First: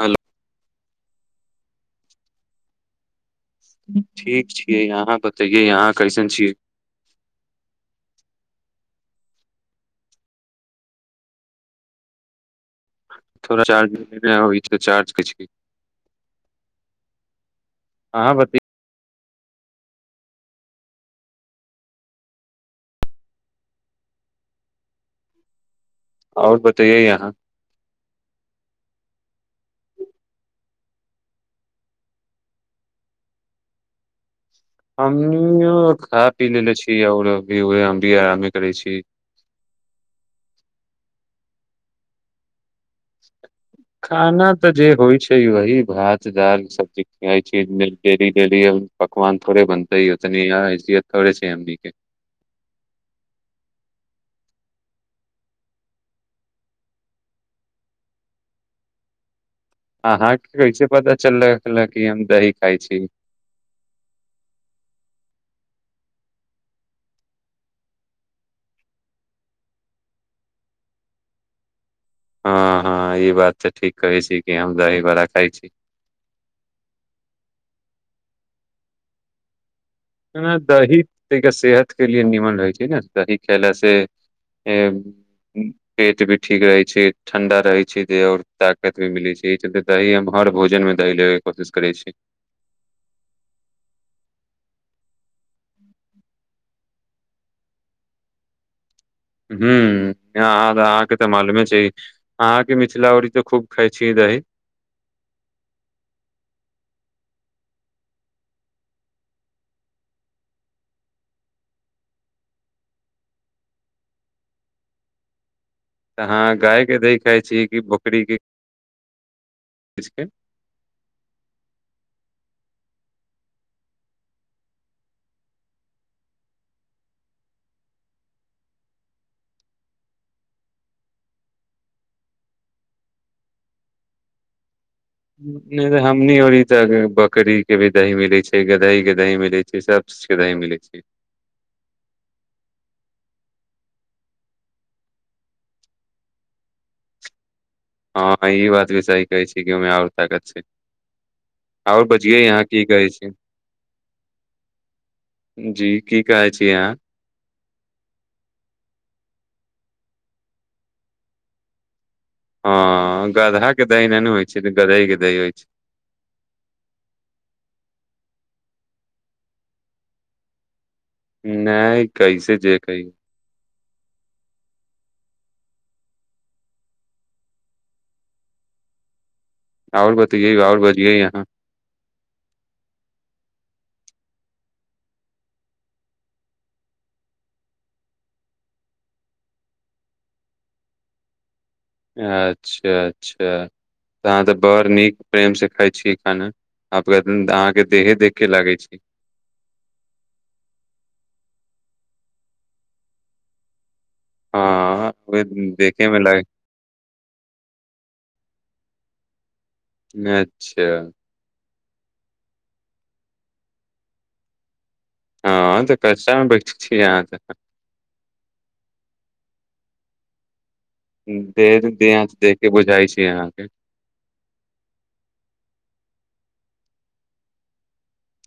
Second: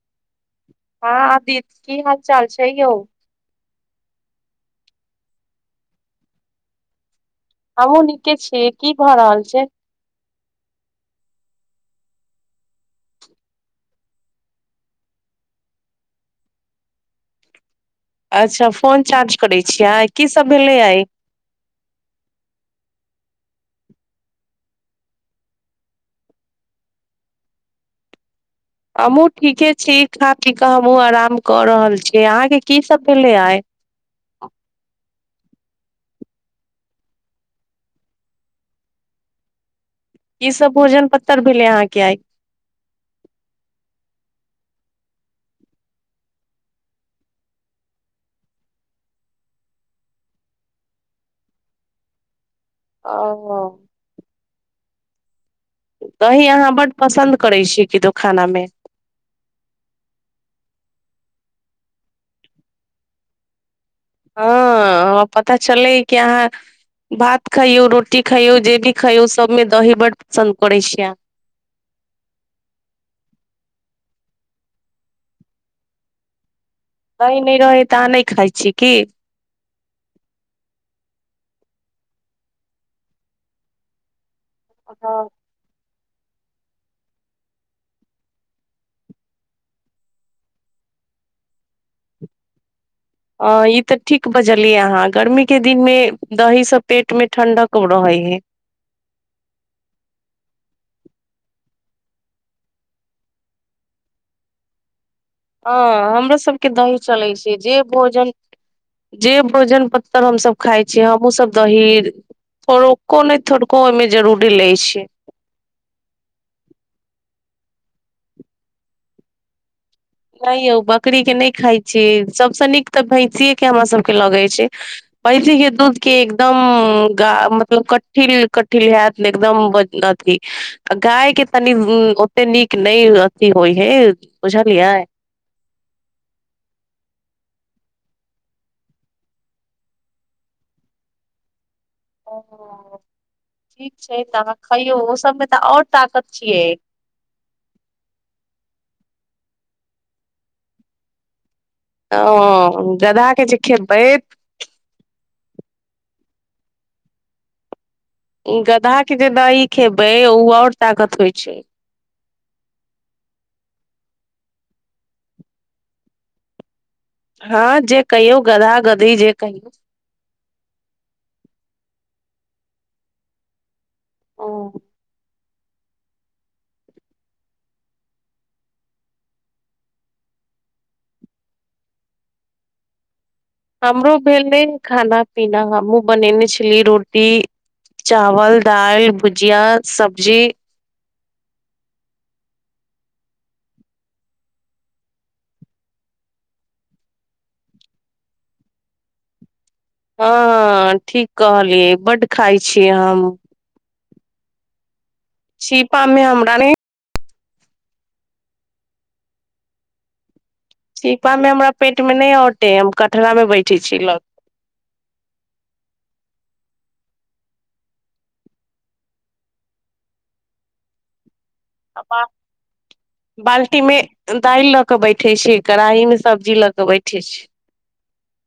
hello हँ आदित्य की हाल चाल छै यौ ठीक छियै यहाँ बतैे यहाँ कैसन छियै हमहूँ नीके छियै की भऽ रहल छै तोड़रा चार्ज होइ त चार्ज कि कि अहाँ बतै अच्छा फोन चार्ज करै छियै आइ की सब भेलै आइ आओर बतैए आहाँ हमहूँ ठीके छी खा पी कऽ हमहूँ आराम कऽ रहल छियै अहाँके कीसभ भेलै आइ हम खा पी लेले छी आओर अभी वेहै हम भी आरमे करै छी की सब भोजन पत्तर भेले आहाँ के आय [inaudible] खाना तऽ जे होइ छै वही भात दाल सबजी खइ छी डेली डेली पकवान थोड़े बनतै तनी या हैसियत थड़े छै एमनी के ओ दही अहाँ बड्ड पसन्द करै छियै किदु खाना मे अहाके कैसे पता चललक की हम दही खाय छी हँ हमरा पता चललै की अहाँ भात खायौ रोटी खायौ जे भी खायौ सबमे दही बड्ड पसन्द करै छी आहाँ हँ हँ ई बात तऽ ठीक कहै छी कि हम दही बड़ा खाय छी दही नैय रहै तऽ अहाँ नइ खाइ छियै की दही तनिका सेहत के लिए निमन रहै छै न दही खयला से [inaudible] हँ पेट भी ठीक रहै छै ठण्डा रहै छै देह आओर ताकत भी मिलै छै एही चलते दही हम हर भोजनमे दही लेबेके कोशिश करै छी अ ई तऽ ठीक बजलियै अहाँ गर्मी के दिन मे दही सब पेट मे ठंडक रहे हेय हू अहाँके तऽ मालूमे छै अहाँके मिथिला ओरी तऽ खूब खाई छिये दही ह हमरो सबके दही चलै छै जे भोजन जे भोजन पत्तर हमसभ खाय छियै हमहु सब दही थोड़को ने थोड़को ओहिमे जरूरी लेय छिये तऽ हँ गायके दही खाइ छी की बकरीके नहि यौ बकरी के नहि खााय छी सबस नीक तऽ भैंसीे के हमरा सबके लगे छै भैषी के दूध के एकदम मतलब कठिन कठिन हैत एकदम अथि गाय के तनी ओते नीक नहि अथी होइ हे बुझलियै नैय त हमनी ओरी तऽ बकरी के भी दही मिलै छै गदई के दही मिलै छै सब के दही मिलै छै ओ ठीक छै तऽ अहाँ खइयौ ओ सभमे तऽ आओर ताकत छियै हँ ई बात भी सही कहै छी कि ओहिमे आओर ताकत छै आओर बजियै यहाँ की ह कहै छी गदहा के जे खेबै जी की कहे छी आहाँ गधा के जे दी खेबै उ आऔर ताकत होइ छै हँ गधा के दहि ने ने होइ छै गदई के दही होइ छै हँ जे कहियौ गधा गधी जे कहियौ नहि कैसे जे कहै ओ आओर बतैै आओर बजियै अहाँ हमरो भेलै खाना पीना हमहुँ बनेने छली रोटी चावल दाल भुजिया सब्जी अच्छा अच्छा त अहाँ तऽ बड़ नीक प्रेमसँ खाइ छीिय खाना आब कन अहाँ के देहे देखे लागै छै हँ ठीक कहलियै बड्ड खााय छीय हम हँ ओ छीपा देखेमे मे ल हमरा नहि अच्छा छीपा मे हमरा पेट मे नहि औटे हम कटरा मे बैठे छी ल हँ तऽ कचामे बैठ छी अहाँ त अबा देखें के बुझाइ छी अहाँके बाल्टी मे दालि लऽ के बैठे छी कड़ाही मे सब्जी लऽ के बैठे छी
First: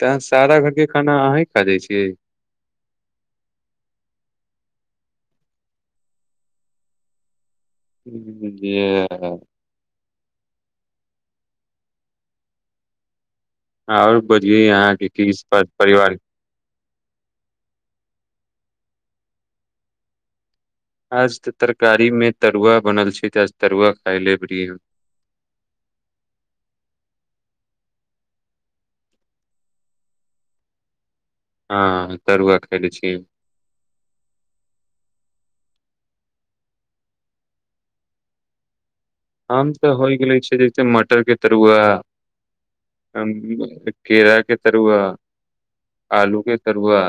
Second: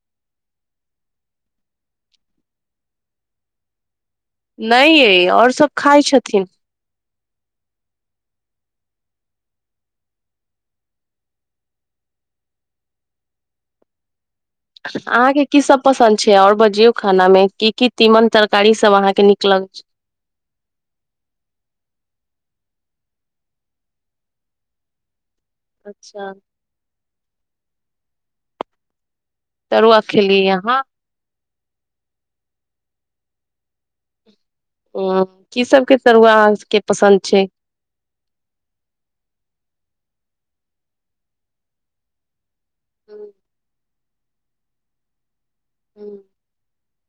तऽ सारा घर के खाना अही खा जाइ छियै नहि ए आओर सब खाइ छथिन ह [inaudible] आओर बझिय यहाँके की अहाँके सब परिवार पसन्द और बजियौ खाना में की की तीमन तरकारी सब अहा के निक लग छै आज तऽ तरकारी में तरुआ बनल छै त आज तरुआ खाय लेबी अच्छा तरुआ खेलियै अहाँ हँ तरुआ खायले छी ह की सबके तरुआ आहा सभके पसन्द छै हम तऽ होइ गेले छै जैसे मटर के तरुआ हूँ केरा के तरुआ हूँ आलू के तरुआ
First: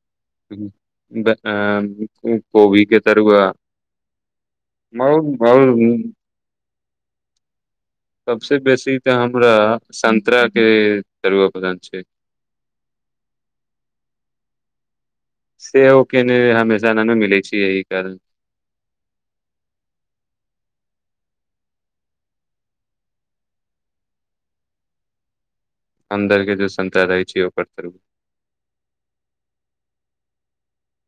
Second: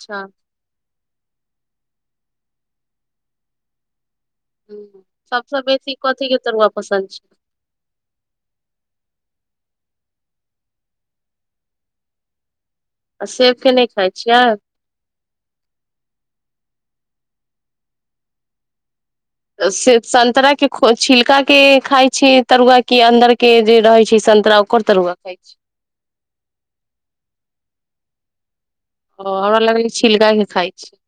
अच्छा कोबी के तरुआ सबसे आओर बेसि‌ कथीक तरुआ पसंद छै सबसे बेसी तऽ हमरा संन्तरा के तरुआ पसन्द छै आ सेबके नहि खाइ छियै सेब ओ के ने हमेशा नहि ने मिलै छै यह कारण से संतरा के छिलका के खाय छि तरुआ के अन्दर के जे रहे छै संतरा ओकर तरुआ खै छी अन्दर के ज संतरा रहै छै ओकर ओ हमरा लगलै छिलका के खाई छियै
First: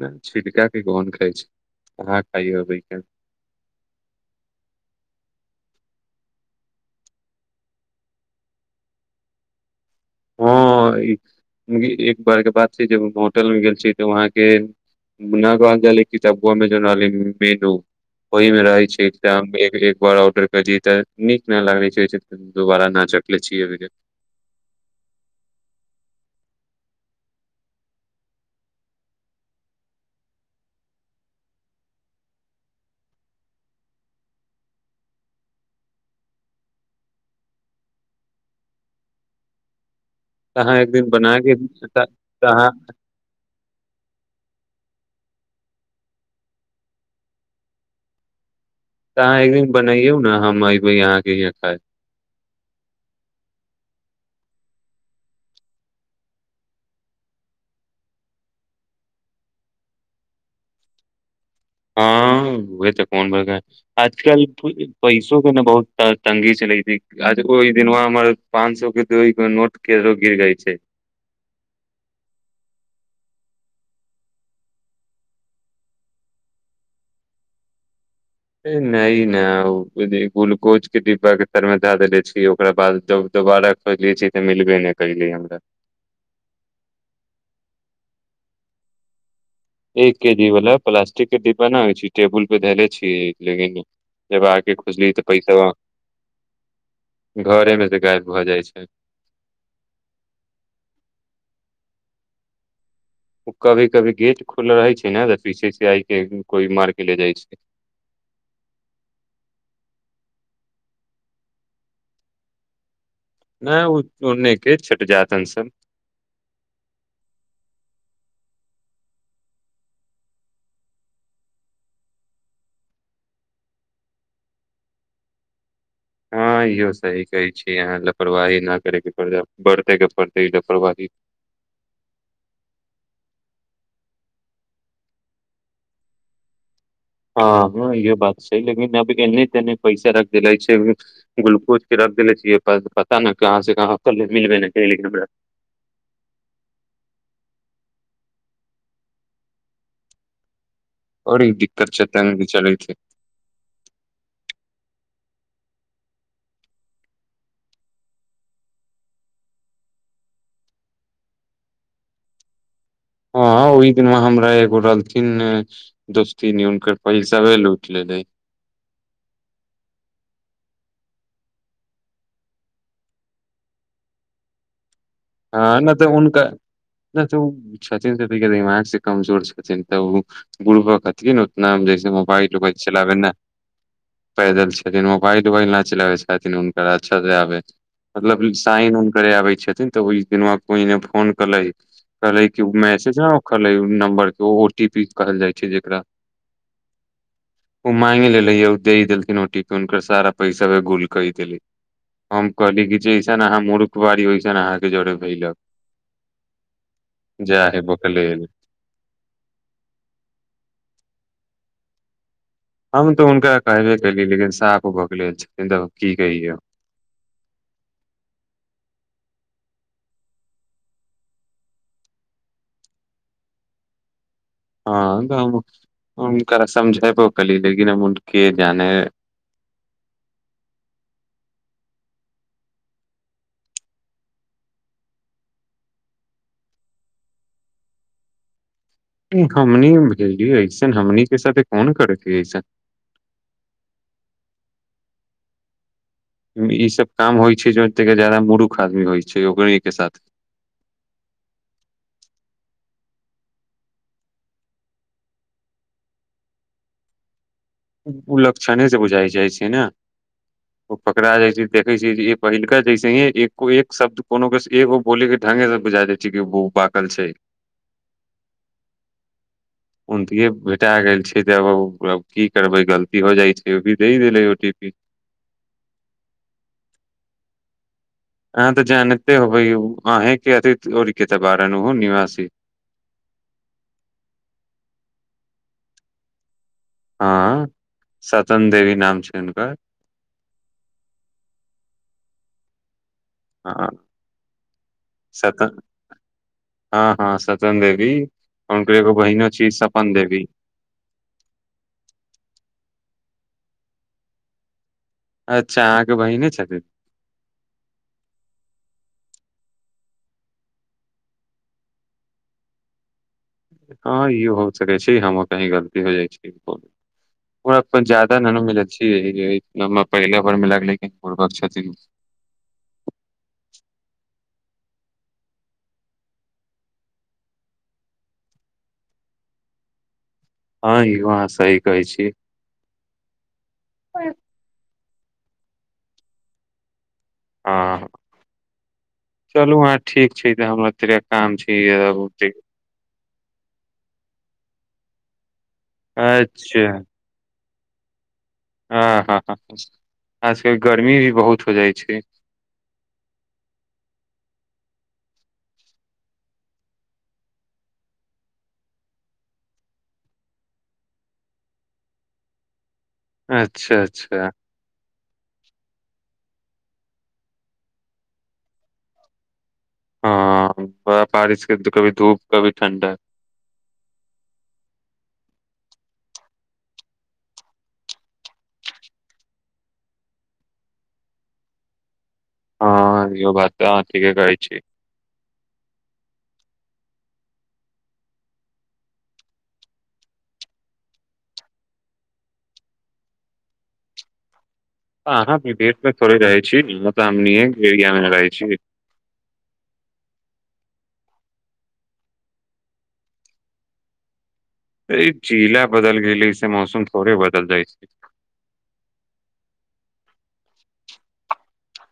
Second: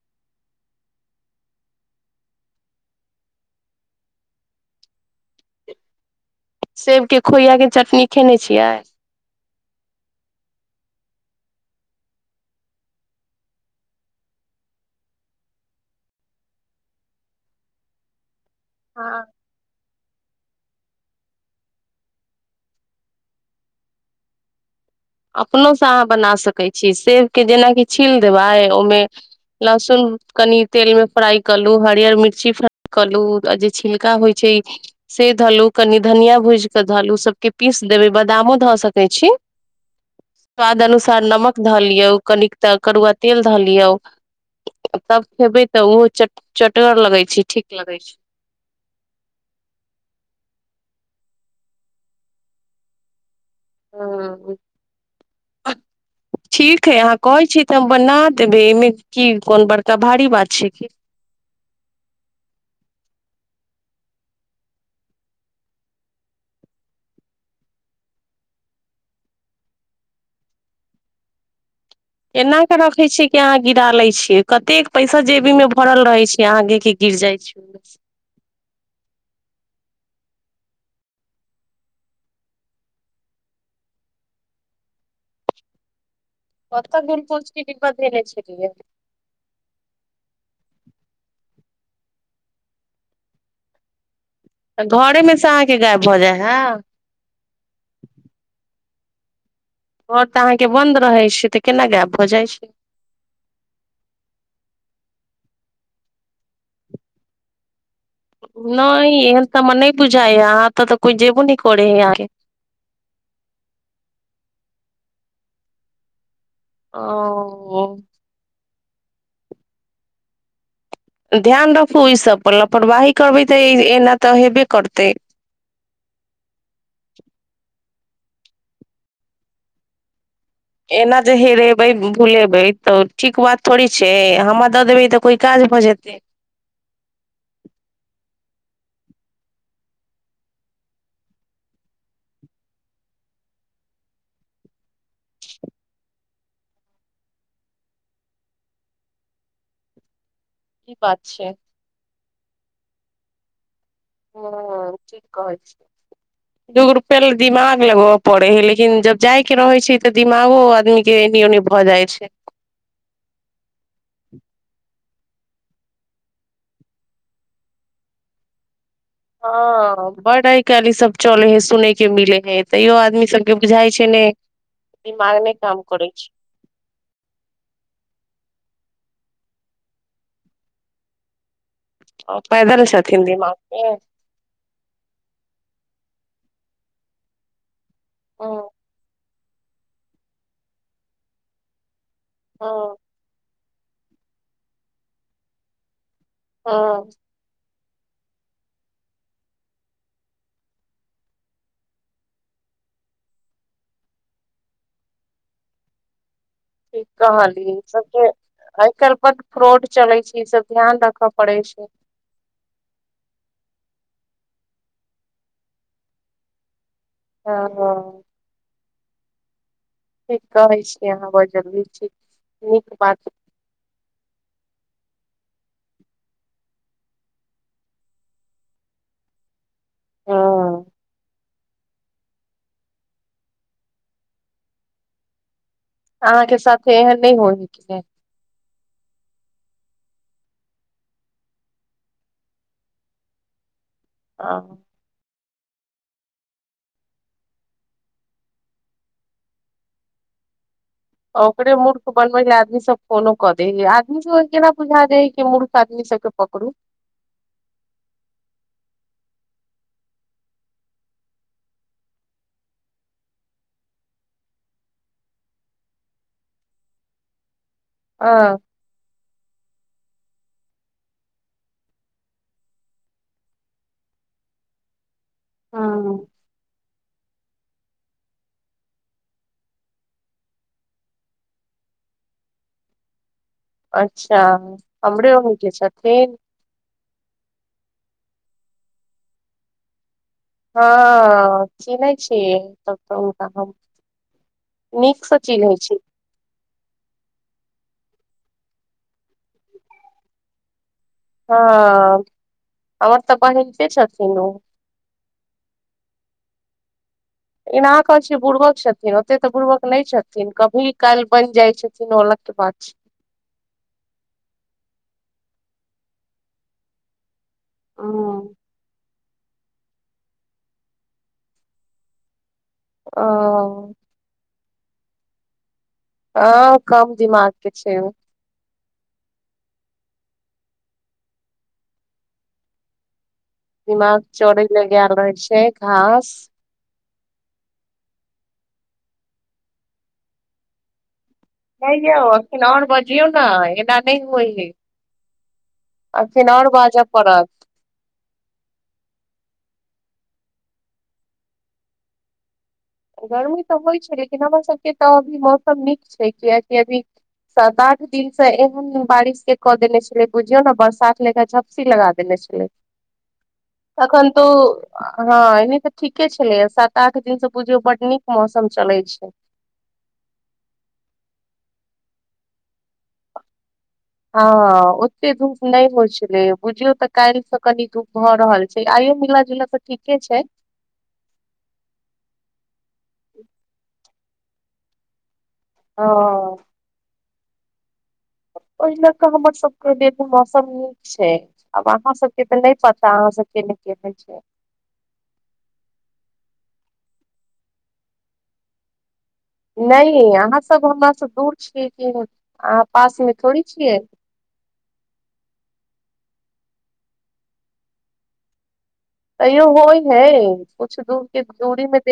नहि छिलका के कोन खाइ छै अहाँ खाइ हेबै कहि सेब के खोइआ के चटनी खेने छियै हँ एक बार के बात छै जब हम होटल मे गेल छी तऽ वहाँके मुनाग अञजली क तब अमे उनी मेन [inaudible] ओहि मे रहै छै हँ एक बार औडर केलिए तऽ नीक न लागे छै दुोबारा ना चखले छियै अपनोसँ अहाँ बना सकैत छियै सेब के जेनाकि छील देबै ओहिमे लहसुन कनि तेल में फ्राई कलू हरियर मिर्ची फ्राई कलू जे छिलका होइ छै से धलु कनि धनिया भूज के धलू सबके पीस देबै बादामो धऽ सकैत छी तऽ अहाँ स्वाद एक दिन अनुसार बना के नमक धऽ तऽ तऽ लियौ कनिक अहाँ तऽ करुआ तेल धऽ लियौ तब खेबै तऽ ओहो च चटगर लगै छै ठीक लगै छै तऽ अहाँ एक दिन बनैयौ ने हम एयबे अहाँके यहां खाय ह [inaudible] ठीक हइ अहाँ कहैत छी तऽ हम बना देबै एहिमे की कोन बड़का भारी बात छै कि हँ ओहे तऽ कोन बरका आजकल पैसो के ने बहुत तंगी चली ओहि दिन वह हमर पांच सौ के दो नोट किधरो गिर गेल छै एना के रखे छी की अहाँ गिरा ले छीे कते पैसा जेबी में भरल रहे छीे आहाँ के की गिर जाय छै छ [inaudible] न ने ग्लूकोज के डिब्बा के तर मे दए देेले छी ओकरा बाद दोबारा खोजे छी तऽ मिलबे नहि कलय हमरा कतऽ दूर पहुच की कि बाद झ छलिय एक के जी वला प्लास्टिक के डिब्बा नहि होइ छै टेबुल पे धले छीये लेकिन जब आके खोजली तऽ घरेमे से पैसा अहाँके गायब भऽ जाइ हइ घरे मे से गायब भऽ जाइ छै घर तऽ अहाँके बंन्द रहै छै तऽ केना गायब भऽ जाइ छै कभी कभी गेट खुल रहे छै ने तऽ पीछे से आइ के कोइ मार के ले जाइ छै नही एहन तऽ हमरा नहि बुझाय ह यहाँ त तऽ कोइ जेबो न करे है ये अहाँ के नहि ओने के छट जातन सब ओ ध्यान रखू ई सब पर लापरवाही करबै तऽ एना तऽ हेबे करतै हँ इहो सही कहे छी अहाँ लापरवाही न करे के पड़त बढ़ते के पड़ते लापरवाही एना जे हेरेबै भुलेबै तऽ ठीक बात थोड़ी छै हमरा दऽ देबै तऽ कोई काज भऽ जेतै हँ हँ इह बात छै लेकिन अभ एने तेने पैसा रख दे छै ग्लूकोजके रख देले छियै पता नहि कहाँसँ कहाँ के मिलबे ने छै लेकिन हमरा ई बात बरि छै दिक्कत च‌ तंगि मे भी चलै छै हँ ठीक कहै छियै [inaudible] दूगो रुपया ल दिमाग लगबय पड़े है लेकिन जब जाय के रहे छै तऽ दिमागो आदमी जे एनी ओनी भऽ जाइ छै हँ ओहि दिनमे हमरा एगो रहलथिन दोस्ती न उनके पैसा वे ल उठल रहै हँ बड आइ काल्ह ई सब चले हे सुनय के मिले हे तैयो आदमी सबके बुझाई छै ने दिमाग हँ काम नहि तऽ करै छै उनका नहि तऽ छथिन त त दिमाग से कमजोर छथिन तऽ ओ गुरुबकथिन उतना जैसे आ मोबाईल औबाइल पैदल चलाबैन छथिन ने दिमाग पे पैदल छथिन मोबाइल औबाइल नहि चलाबै छथिन हुनकर अच्छा से आबै मतलब हँ साइन उन करय आबै छथिन तऽ ओहि द कोइने फोन कले कहलै कि हँ मैसेज ह ओ कहलै नम्बर के ओ टी पी कहल जाइ छै जेकरा हँ ओ मांगे लेले ह दे देलथिन औ ति पी के हुनकर सारा पैसा व गुल कै देले हम कहली कि जइसन अहाँ मूर्ख बारी ओइसन अहाँके जड़े भेलक ठीक कहली ई सबके आइ काल्हनपर फ्रॉड चलै छै ई सब ध्यान राखय पड़े छै हम तऽ हुनका कहबे कली लेकिन साफ भऽ गेल छथिन तऽ की कहिय ह हँ ठीक कहै छी अहाँ बहुत जरुरी छी नीक बात हँ हम हुनकरा समझेबो कलीय लेकिन हम उनका के जाने हँ अहाँ के साथे एहन नहि हो हेके हमनी भेज ऐसन हमनी के साथे कोन करै ह ऐसन आ ई सब काम होइ छै जे ओते जादा मूर्ख आदमी होइ छै ओकरे के साथ ओकरे मूर्ख बनबै ल आदमी सब फोनो कऽ देै ह आदमी सब केना बुझा द है कि मूर्ख आदमी सबके पकड़ू उ लक्षने से बुझाय जाइ छै ने ओ पकड़ा जाय छै देखे छै जे पहिलका जैसे ह एको एक शब् कोनो एगो बोल के ढंगे से बुझा देय जग उ पाकल छै आ उन्ते भेटा गेल छै त ओकरा तब की करबै गलती हो जाइ छै ओ भी द देलै ओ टी पी हँ अह तऽ जानते होबै अहे क अथि ओ कत बारहन निवासी अच्छा हमरे हो जे छथिन हँ सतन देवी नाम छै हुनकर हँ चिहै छियै त तऽ हम हँ नीकसँ चिन्है सतन छी हँ हँ सतन देवी कन कर एक बहिन अ छी सपन देवी हँ हमर तऽ बहिन के छथिन अच्छा अहाँके बहिने छथिन एना कर छ बुर्बक छथिन ओते तऽ बुर्बक नहि छथिन कभी काल्हि बनि जाइ छथिन ओलग के बात छै हँ ई हो सकै छै हमर कही गलती हो जाइ छै ओ अपन ज्याददा नहिनू मिलै छीय पहिले भर मे लेकिन बुरबक छथिन ओ ह कम दिमाग के छै हँ इहो अहाँ सही कहै छी दिमाग चरैय लय गेल रहै छै घास हँ चलू हँ ठीक छै तऽ हमरा तनि काम छै नहि यअ यौ ओते अखन आओर बजियौ ने एना नहि होए हे अखन आओर अच्छा बाजऽ पड़त हँ हँ आजकल गर्मी भी बहुत हो जाइ छै गर्मी तऽ होइ छै लेकिन हमर सबके तऽ अभी मौसम नीक छै कियकि अभी सात आठ दिन से एहन बारिश के कऽ देने छलेै बुझियो ने बरसात ले क लगा दने छलै अच्छा तखन तो अच्छा हँ एने तऽ ठीके छलै सात आठ दिनसँ बुझियौ बड नीक मौसम चलैय छै हँ बड़ा बारिशके कभी धूप कभी ठण्डा ह ओते धूप नहि होइत छलै बुझियौ तऽ काल्हिसँ कनी धूप भऽ रहल छै आइयो मिला जुल तऽ ठीके छै हँ यौ बात अहाँ ठीके कहै छी ओ ओहि लए कऽ हमर सबके देमे मौसम नीक छै आब अहाँ सभके तऽ नहि पता अहाँसभ केने के होइ छै अहाँ मे गेट पर थोड़े रहै छी तऽ हमनी एरिया मे रहै छी नहि अहाँ सब हमर से दूर छीयै कि अहाँ पास मे थोड़ी छियै अ जिला बदल गेलैऐसे मौसम थोड़े बदल जाइ छै तैयो हो ही है कुछु दूर के दूरी में देख